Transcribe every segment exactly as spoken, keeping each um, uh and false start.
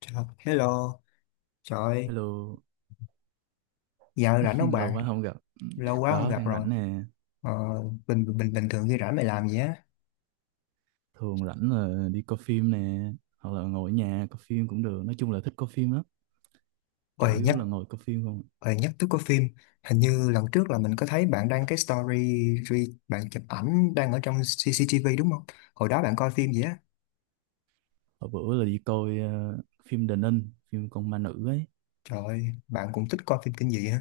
Chào, hello, trời ơi, Hello, giờ rảnh không lâu bạn? quá không gặp. Lâu quá không Có, gặp đang rồi. rảnh nè. Ờ, bình bình bình thường khi rảnh mày làm gì á? Thường rảnh là đi coi phim nè. Hoặc là ngồi ở nhà coi phim cũng được. Nói chung là thích coi phim lắm. Chủ Ôi yếu nhắc, là ngồi coi phim không. À. ôi nhắc tới có phim. Hình như lần trước là mình có thấy bạn đăng cái story, re- bạn chụp ảnh đang ở trong xê xê tê vê đúng không? Hồi đó bạn coi phim gì á? Hồi bữa là đi coi ờ, phim Đền Ninh, phim con ma nữ ấy. Trời ơi, bạn cũng thích coi phim kinh dị hả?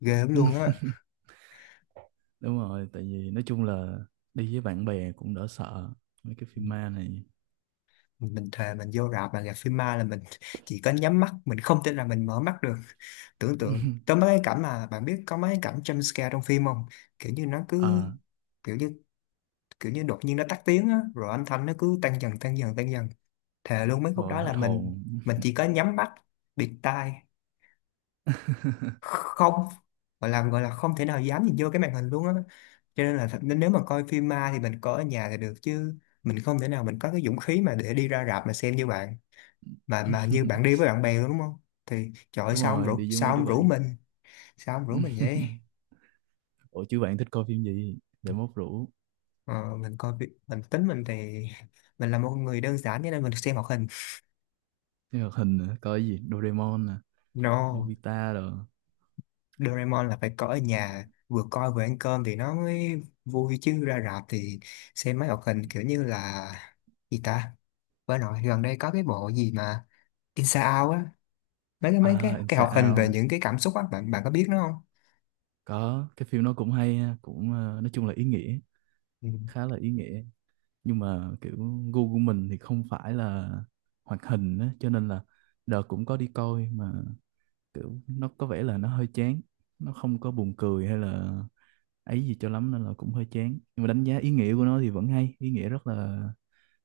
Ghê lắm luôn á. Đúng rồi, tại vì nói chung là đi với bạn bè cũng đỡ sợ. Mấy cái phim ma này. Mình thề mình vô rạp mà gặp phim ma là mình chỉ có nhắm mắt, mình không tin là mình mở mắt được. Tưởng tượng có mấy cái cảnh mà bạn biết, có mấy cái cảnh jump scare trong phim không? kiểu như nó cứ À, kiểu như kiểu như đột nhiên nó tắt tiếng á rồi âm thanh nó cứ tăng dần tăng dần tăng dần. Thề luôn mấy khúc rồi đó hết là mình hồn. mình chỉ có nhắm mắt, bịt tai, không gọi là gọi là không thể nào dám nhìn vô cái màn hình luôn á. Cho nên là thật- nên nếu mà coi phim ma thì mình coi ở nhà thì được, chứ mình không thể nào mình có cái dũng khí mà để đi ra rạp mà xem như bạn, mà mà như bạn đi với bạn bè đúng không? Thì trời ơi, Đúng sao ông rồi, rủ đi với sao mấy đứa ông rủ bạn. mình, sao ông rủ mình vậy? Ủa chứ bạn thích coi phim gì? Để mốt rủ. ờ, mình coi vi- mình tính mình thì mình là một người đơn giản cho nên mình xem hoạt hình. Phim hoạt hình nữa có cái gì, Doraemon nè, No, Nobita rồi. Doraemon là phải coi ở nhà, vừa coi vừa ăn cơm thì nó mới vui, chứ ra rạp thì xem mấy hoạt hình kiểu như là gì ta, với nội gần đây có cái bộ gì mà Inside Out á, mấy cái mấy cái À, cái Inside hoạt hình về Out, những cái cảm xúc á, bạn bạn có biết nó không? có cái phim nó cũng hay ha, cũng ờ, nói chung là ý nghĩa, Ừ. khá là ý nghĩa. Nhưng mà kiểu gu của mình thì không phải là hoạt hình á, cho nên là đợt cũng có đi coi mà kiểu nó có vẻ là nó hơi chán, nó không có buồn cười hay là ấy gì cho lắm nên là cũng hơi chán. Nhưng mà đánh giá ý nghĩa của nó thì vẫn hay, ý nghĩa rất là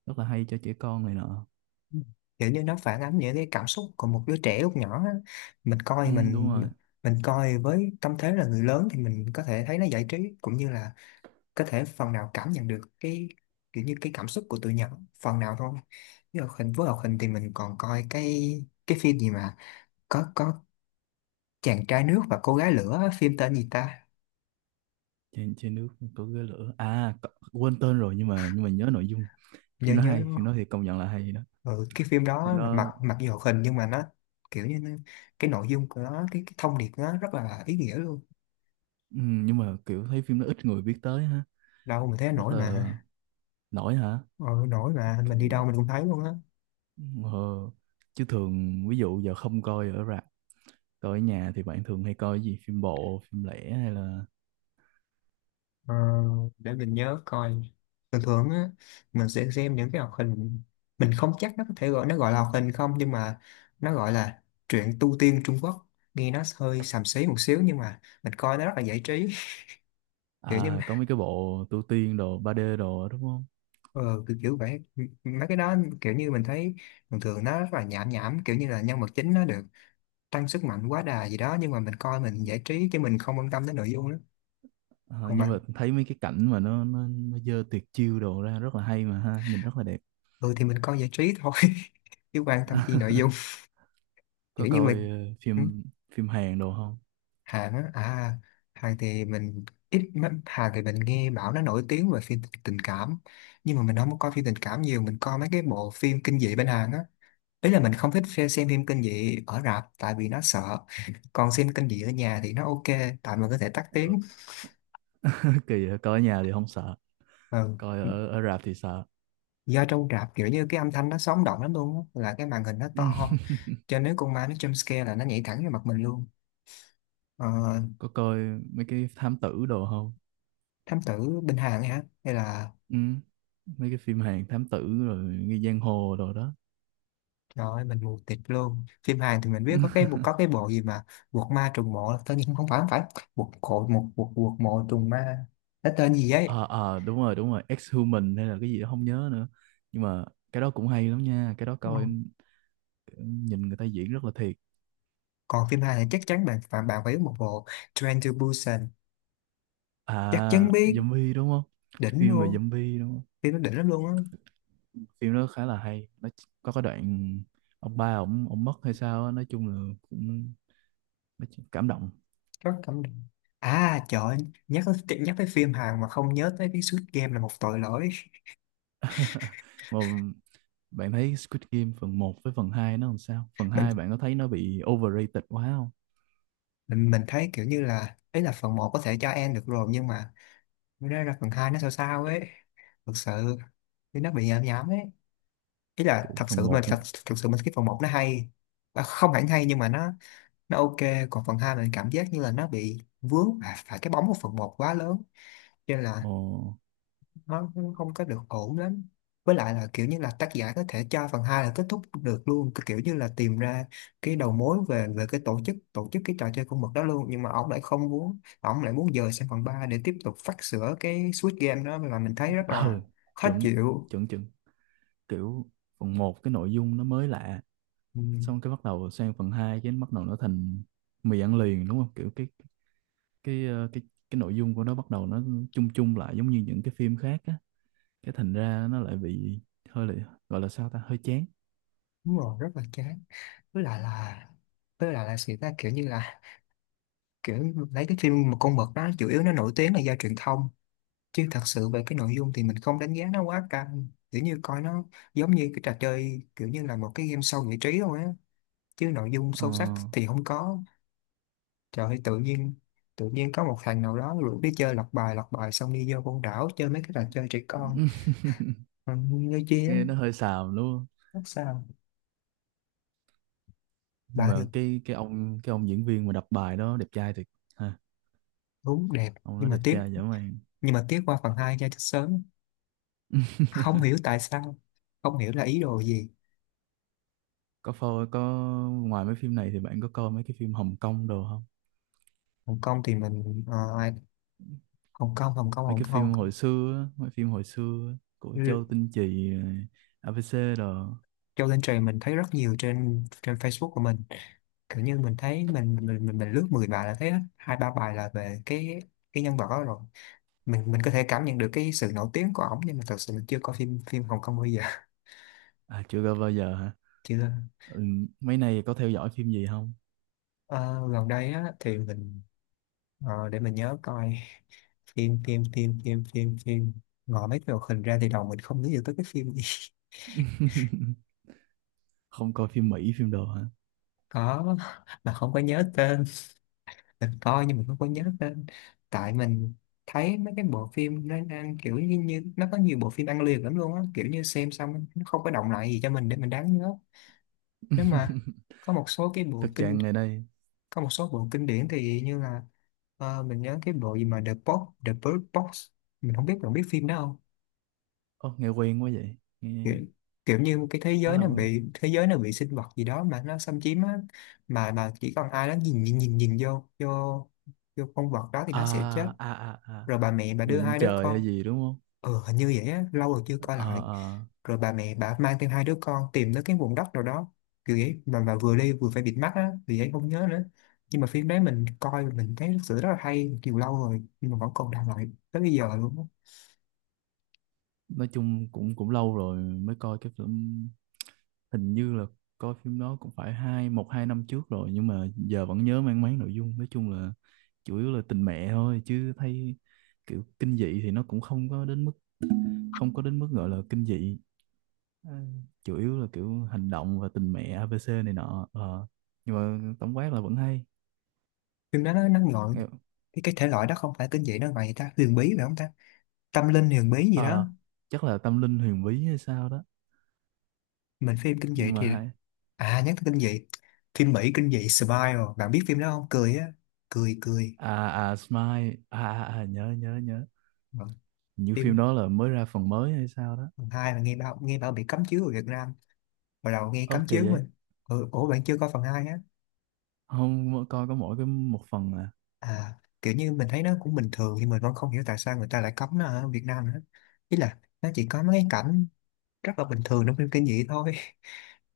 rất là hay cho trẻ con này nọ. Ừ. Kiểu như nó phản ánh những cái cảm xúc của một đứa trẻ lúc nhỏ á. mình Ừ, coi đúng mình rồi. mình coi với tâm thế là người lớn thì mình có thể thấy nó giải trí, cũng như là có thể phần nào cảm nhận được cái kiểu như cái cảm xúc của tụi nhỏ phần nào thôi. Với hoạt hình với hoạt hình thì mình còn coi cái cái phim gì mà có có chàng trai nước và cô gái lửa á, phim tên gì ta? Trên trên nước có ghế lửa à, có- quên tên rồi nhưng mà nhưng mà nhớ nội dung. Nhớ Phim nó nhớ hay, đúng phim không? nó thì công nhận là hay đó. Ừ, cái phim Phim đó là mặc nó mặc dù hoạt hình nhưng mà nó kiểu như nó- cái nội dung của nó, cái, cái thông điệp của nó rất là ý nghĩa luôn. ừm, nhưng mà kiểu thấy phim nó ít người biết tới ha, Đâu mà thấy rất nổi là mà. nổi hả. Ờ, nổi mà mình đi Ừm, đâu mình cũng thấy luôn á. ờ, chứ thường ví dụ giờ không coi ở rạp, coi ở nhà thì bạn thường hay coi cái gì, phim bộ, phim lẻ hay là... Ờ, để mình nhớ coi. Thường thường á mình sẽ xem những cái hoạt hình, mình không chắc nó có thể gọi nó gọi là hoạt hình không nhưng mà nó gọi là truyện tu tiên Trung Quốc. Nghe nó hơi xàm xí một xíu nhưng mà mình coi nó rất là giải trí. Kiểu như À, có mấy cái bộ tu tiên đồ ba d đồ đó, đúng không? ờ, kiểu, kiểu vậy, M- mấy cái đó kiểu như mình thấy thường thường nó rất là nhảm nhảm, kiểu như là nhân vật chính nó được tăng sức mạnh quá đà gì đó, nhưng mà mình coi mình giải trí chứ mình không quan tâm đến nội dung đó. Ờ, Còn nhưng bạn? mà thấy mấy cái cảnh mà nó nó nó dơ tuyệt chiêu đồ ra rất là hay mà ha, nhìn rất là đẹp. Ừ thì mình coi giải trí thôi, chứ quan tâm chi nội dung. Có Kiểu như coi mình, ờ, ừ, phim phim Hàn đồ không? Hàn á, à, Hàn thì mình ít lắm. Hàn thì mình nghe bảo nó nổi tiếng về phim tình tình cảm, nhưng mà mình không có coi phim tình cảm nhiều, mình coi mấy cái bộ phim kinh dị bên Hàn á. Ý là mình không thích phe- xem phim kinh dị ở rạp tại vì nó sợ, còn xem kinh dị ở nhà thì nó ok. Tại mình có thể tắt tiếng. Kỳ vậy, coi ở nhà thì không sợ, Ừ. coi ở ở rạp thì sợ. Do trong rạp kiểu như cái âm thanh nó sống động lắm luôn á, là cái màn hình nó to, cho nên nếu con ma nó jump scare là nó nhảy thẳng vào mặt mình luôn. Ờ, Có coi mấy cái thám tử đồ không? thám tử bên Hàn ấy hả hay là, Ừ. Mấy cái phim Hàn thám tử rồi nghi giang hồ đồ đó. trời ơi mình mù tịt luôn. Phim Hàn thì mình biết có cái có cái bộ gì mà Quật ma trùng mộ, tất nhiên không phải không phải Quật cộ một Quật Quật mộ trùng ma, cái tên gì ấy. Ờ ờ, đúng rồi đúng rồi, Ex-Human hay là cái gì đó không nhớ nữa. Nhưng mà cái đó cũng hay lắm nha, cái đó Ừ. coi nhìn người ta diễn rất là thiệt. Còn phim Hàn thì chắc chắn bạn bạn bạn phải biết một bộ, Train to Busan. Chắc chắn À, biết, zombie đúng không? đỉnh Phim về luôn. zombie đúng không? Phim nó đỉnh lắm luôn á, Phim đó khá là hay, nó có cái đoạn ông ba ổng ổng mất hay sao á, nói chung là cũng... Mấy chuyện cảm động. rất cảm động. À trời ơi, nhắc tới- nhắc tới phim Hàn mà không nhớ tới cái Squid Game là một tội lỗi. Mà bạn thấy Squid Game phần một với phần hai nó làm sao, phần mình hai bạn có thấy nó bị overrated quá không? mình mình thấy kiểu như là ấy là phần một có thể cho em được rồi nhưng mà nó ra là phần hai nó sao sao ấy, thực sự thì nó bị nhảm nhảm ấy. Ý là Kiểu thật phần sự mà một, thật, thật sự mình cái phần một nó hay, à, không hẳn hay nhưng mà nó nó ok. Còn phần hai mình cảm giác như là nó bị vướng phải, phải cái bóng của phần một quá lớn, cho nên là ồ, nó cũng không có được ổn lắm. Với lại là kiểu như là tác giả có thể cho phần hai là kết thúc được luôn, cái kiểu như là tìm ra cái đầu mối về về cái tổ chức tổ chức cái trò chơi con mực đó luôn, nhưng mà ông lại không muốn, ông lại muốn dời sang phần ba để tiếp tục phát sửa cái Squid Game, đó là mình thấy rất là ừ, khó chuẩn chịu. chuẩn chuẩn. Kiểu phần một cái nội dung nó mới lạ, Ừ, xong cái bắt đầu sang phần hai cái nó bắt đầu nó thành mì ăn liền đúng không? Kiểu cái cái ờ, cái cái nội dung của nó bắt đầu nó chung chung lại giống như những cái phim khác á. Cái thành ra nó lại bị hơi là, gọi là sao ta, hơi chán. đúng rồi, rất là chán. Với lại là với lại là sự ta kiểu như là, kiểu lấy cái phim một con mực đó chủ yếu nó nổi tiếng là do truyền thông, chứ thật sự về cái nội dung thì mình không đánh giá nó quá căng, kiểu như coi nó giống như cái trò chơi kiểu như là một cái game show giải trí thôi á, chứ nội dung Ờ. sâu sắc thì không có. Trời ơi tự nhiên tự nhiên có một thằng nào đó rủ đi chơi, lọc bài lọc bài xong đi vô con đảo chơi mấy cái trò chơi trẻ con. Ừ, nghe chi á. Nghe nó hơi xàm đúng không? Rất sao. Nhưng Bà mà được. cái cái ông cái ông diễn viên mà đọc bài đó đẹp trai thiệt ha. Đúng đẹp. Ông đó Nhưng mà đẹp tiếc, trai dã man. nhưng mà tiếc qua phần hai ra chết sớm, không hiểu tại sao, không hiểu là ý đồ gì. Có phô có, ngoài mấy phim này thì bạn có coi mấy cái phim Hồng Kông đồ không? Hồng Kông thì mình, ờ, Hồng Kông Hồng Kông Mấy Hồng cái phim Kông, hồi xưa á, mấy phim hồi xưa á, của Châu Tinh Trì rồi a bê xê đồ. Châu Tinh Trì mình thấy rất nhiều trên trên Facebook của mình. Kiểu như mình thấy mình mình mình, mình lướt mười bài là thấy hết, hai ba bài là về cái cái nhân vật đó rồi. Mình mình có thể cảm nhận được cái sự nổi tiếng của ổng nhưng mà thật sự mình chưa có phim phim Hồng Kông bao giờ. À chưa coi bao giờ hả? Chưa. Ừ, mấy này có theo dõi phim gì không? Ờ, gần đây á thì mình, ờ, để mình nhớ coi, phim phim phim phim phim phim, ngồi mấy cái hoạt hình ra thì đầu mình không nghĩ được tới cái phim gì. Không coi phim Mỹ phim đồ hả? Có, mà không có nhớ tên. Mình coi nhưng mình không có nhớ tên, tại mình thấy mấy cái bộ phim nó đang kiểu như, như nó có nhiều bộ phim ăn liền lắm luôn á, kiểu như xem xong nó không có động lại gì cho mình để mình đáng nhớ. Nếu mà có một số cái bộ Thực kinh trạng ngày đây. có một số bộ kinh điển thì như là, ờ, mình nhớ cái bộ gì mà The Box The Bird Box, mình không biết bạn biết phim đó không? Ô, nghe quen quá vậy nghe. Kiểu, kiểu như một cái thế Khá giới là nó quen. bị, thế giới nó bị sinh vật gì đó mà nó xâm chiếm á, mà mà chỉ còn ai đó nhìn nhìn nhìn nhìn vô vô vô con vật đó thì nó sẽ chết. À à à, à, Rồi bà mẹ bà đưa nhìn lên hai đứa trời con, hay gì đúng không? ừ hình như vậy á lâu rồi chưa coi Ờ lại, ờ. rồi bà mẹ bà mang thêm hai đứa con tìm tới cái vùng đất nào đó kiểu vậy, mà mà vừa đi vừa phải bịt mắt á vì vậy không nhớ nữa. Nhưng mà phim đấy mình coi mình thấy thực sự rất là hay, nhiều lâu rồi nhưng mà vẫn còn đang lại tới bây giờ luôn á. Nói chung cũng cũng lâu rồi mới coi cái phim, hình như là coi phim đó cũng phải hai một hai năm trước rồi nhưng mà giờ vẫn nhớ mang máng nội dung. Nói chung là chủ yếu là tình mẹ thôi, chứ thấy kiểu kinh dị thì nó cũng không có đến mức, không có đến mức gọi là kinh dị. Ừ. Chủ yếu là kiểu hành động và tình mẹ a bê xê này nọ. Ờ. Nhưng mà tổng quát là vẫn hay. Phim đó nó nó ngợi Nghe- cái cái thể loại đó không phải kinh dị đâu, vậy ta, huyền bí phải không ta, tâm linh huyền bí gì đó. Ờ, chắc là tâm linh huyền bí hay sao đó, Mình phim kinh dị nhưng mà thì, hay. à nhắc tới kinh dị, phim Mỹ kinh dị Smile, bạn biết phim đó không? Cười á, cười cười. À à Smile, à, à, à nhớ nhớ nhớ. Vâng. Như phim phim đó là mới ra phần mới hay sao đó. Phần hai là nghe bảo nghe bảo bị cấm chiếu ở Việt Nam. Hồi đầu nghe Ơ cấm kỳ chiếu vậy. mình ừ, ủa bạn chưa coi phần hai á? Không, mỗi- coi có mỗi cái một phần à. À, kiểu như mình thấy nó cũng bình thường nhưng mình vẫn không hiểu tại sao người ta lại cấm nó ở Việt Nam nữa. Ý là nó chỉ có mấy cái cảnh rất là bình thường trong phim kinh dị thôi.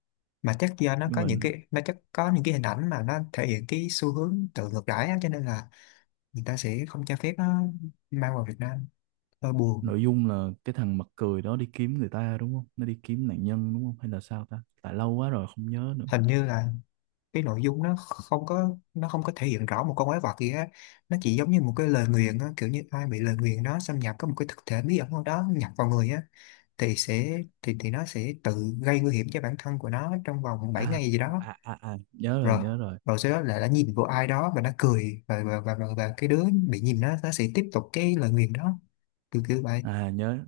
Mà chắc do nó Nhưng có mà những cái, nó chắc có những cái hình ảnh mà nó thể hiện cái xu hướng tự ngược đãi á, cho nên là người ta sẽ không cho phép nó mang vào Việt Nam. Hơi buồn. nội dung là cái thằng mặt cười đó đi kiếm người ta đúng không, nó đi kiếm nạn nhân đúng không hay là sao ta, tại lâu quá rồi không nhớ nữa. Hình như là cái nội dung nó không có, nó không có thể hiện rõ một con quái vật gì á, nó chỉ giống như một cái lời nguyền á, kiểu như ai bị lời nguyền đó xâm nhập, có một cái thực thể bí ẩn nào đó nhập vào người á, thì sẽ thì thì nó sẽ tự gây nguy hiểm cho bản thân của nó trong vòng bảy À ngày gì đó. à à, à nhớ rồi Rồi nhớ rồi. rồi sau đó là đã nhìn vô ai đó và nó cười, và và và, và, và cái đứa bị nhìn nó nó sẽ tiếp tục cái lời nguyền đó. Kiểu kiểu vậy. À nhớ,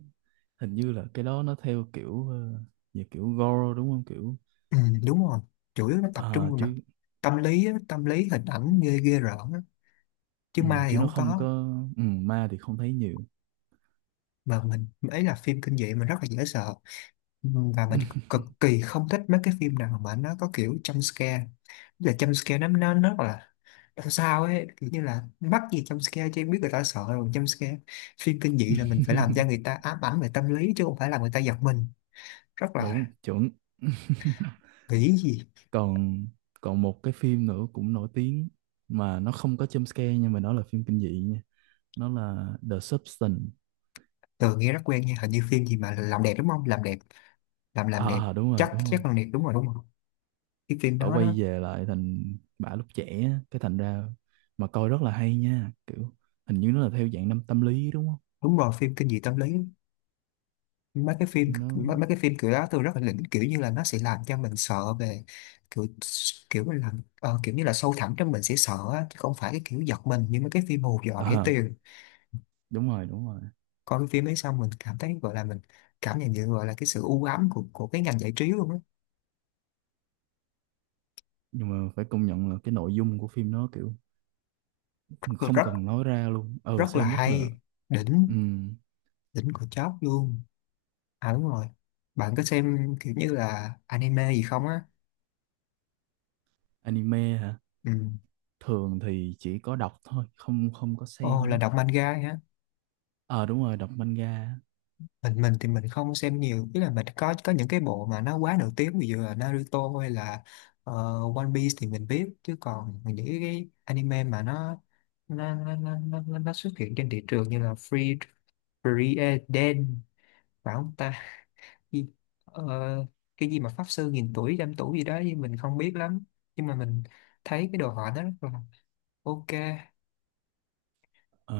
hình như là cái đó nó theo kiểu ờ, về kiểu gore đúng không, kiểu? Ừ, đúng rồi, chủ yếu nó tập trung À, vào mặt chứ tâm lý á, tâm lý hình ảnh ghê ghê rợn á. Chứ ừ, ma thì chứ nó không không có. có, ừ, ma thì không thấy nhiều. Mà mình ấy, là phim kinh dị mình rất là dễ sợ. Ừm, và mình cực kỳ không thích mấy cái phim nào mà nó có kiểu jump scare. Tức là jump scare nó nó nó rất là làm sao ấy, kiểu như là mắc gì jump scare chứ, em biết người ta sợ rồi jump scare. Phim kinh dị là mình phải làm cho người ta ám ảnh về tâm lý chứ không phải là người ta giật mình. Rất Đúng là chuẩn. nghĩ gì, còn còn một cái phim nữa cũng nổi tiếng, mà nó không có jump scare nhưng mà nó là phim kinh dị nha, nó là The Substance. từ nghe rất quen nha, hình như phim gì mà làm đẹp đúng không, làm đẹp, làm làm À, đẹp à à, đúng rồi chắc đúng rồi. chắc làm đẹp đúng rồi đúng không. Cái phim Bà đó nó quay về lại thành bà lúc trẻ á, cái thành ra mà coi rất là hay nha. Kiểu hình như nó là theo dạng năm tâm lý đúng không? đúng rồi, phim kinh dị tâm lý. mấy cái phim Phim nó mấy, mấy cái phim kiểu đó tôi rất là đỉnh, kiểu như là nó sẽ làm cho mình sợ về kiểu, kiểu là làm ờ, kiểu như là sâu thẳm trong mình sẽ sợ á, chứ không phải cái kiểu giật mình như mấy cái phim hù dọa à rẻ à, tiền. đúng rồi đúng rồi. Coi cái phim ấy xong mình cảm thấy gọi là mình cảm nhận được, gọi là cái sự u ám của của cái ngành giải trí luôn á. Nhưng mà phải công nhận là cái nội dung của phim nó kiểu không Rất, cần nói ra luôn, ừ, rất là xem rất là... hay. Ừ, Đỉnh Đỉnh của chóp luôn. À đúng rồi, bạn có xem kiểu như là anime gì không á? anime hả? Ừ. Thường thì chỉ có đọc thôi, không không có Ồ, xem là á. đọc manga hả? Ờ, đúng rồi, đọc manga. mình mình thì mình không xem nhiều, ý là mình có có những cái bộ mà nó quá nổi tiếng, ví dụ là Naruto hay là ờ, One Piece thì mình biết, chứ còn những cái anime mà nó nó nó nó, nó, nó nó xuất hiện trên thị trường như là Free Free Eden phải không ta, gì, ờ, cái gì mà pháp sư nghìn tuổi trăm tuổi gì đó thì mình không biết lắm, nhưng mà mình thấy cái đồ họa nó rất là ok. Ờ,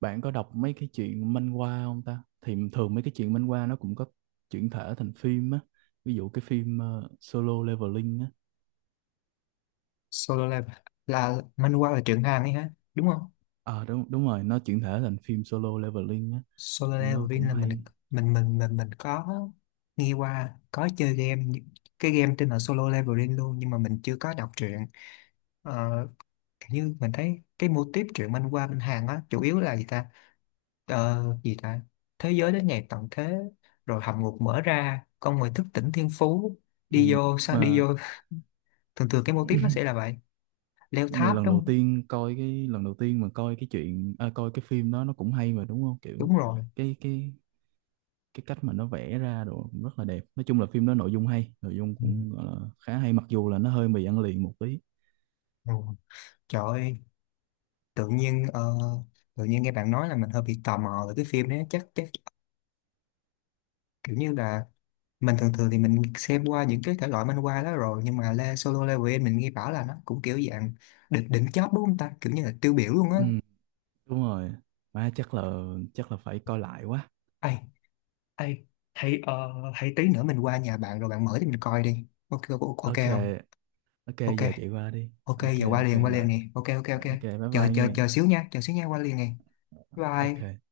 bạn có đọc mấy cái chuyện manhwa không ta? Thì thường mấy cái chuyện manhwa nó cũng có chuyển thể thành phim á, ví dụ cái phim ờ, Solo Leveling á. Solo Leveling là manhwa, là truyện Hàn ấy hả, đúng không? Ờ đúng đúng rồi, nó chuyển thể thành phim Solo Leveling á. Solo Phim nó Leveling cũng là mình hay. mình mình mình mình có nghe qua, có chơi game nhưng- cái game tên là Solo Leveling luôn, nhưng mà mình chưa có đọc truyện. Ờ, kiểu như mình thấy cái mô típ truyện manh qua bên Hàn á, chủ yếu là gì ta, ờ, gì ta, thế giới đến ngày tận thế rồi hầm ngục mở ra, con người thức tỉnh thiên phú, Ừ. đi vô, Nhưng sao đi mà vô. Thường thường cái mô típ nó sẽ là vậy, leo nhưng mà tháp lần đúng đầu không? tiên coi cái lần đầu tiên mà coi cái chuyện à, coi cái phim đó nó cũng hay mà đúng không, kiểu? Đúng rồi. Cái cái cái cách mà nó vẽ ra đồ cũng rất là đẹp. Nói chung là phim đó nội dung hay, nội dung Ừ. cũng gọi là khá hay, mặc dù là nó hơi mì ăn liền một tí. Ừ. Trời ơi, tự nhiên ờ, tự nhiên nghe bạn nói là mình hơi bị tò mò về cái phim đấy, chắc chắc kiểu như là mình thường thường thì mình xem qua những cái thể loại manh qua đó rồi, nhưng mà Le Solo Leveling mình nghe bảo là nó cũng kiểu dạng đỉnh, đỉnh chóp đúng không ta, kiểu như là tiêu biểu luôn á. Ừ, đúng rồi. Má chắc là chắc là phải coi lại quá. Ai, ai hay, ờ, hay tí nữa mình qua nhà bạn rồi bạn mở thì mình coi đi, ok ok ok OK, không. OK Ok, giờ chạy qua đi, ok OK giờ qua OK liền qua rồi. liền nè, ok ok ok. OK bye chờ bye chờ nghe. chờ xíu nha, chờ xíu nha, qua liền nè. OK Bye.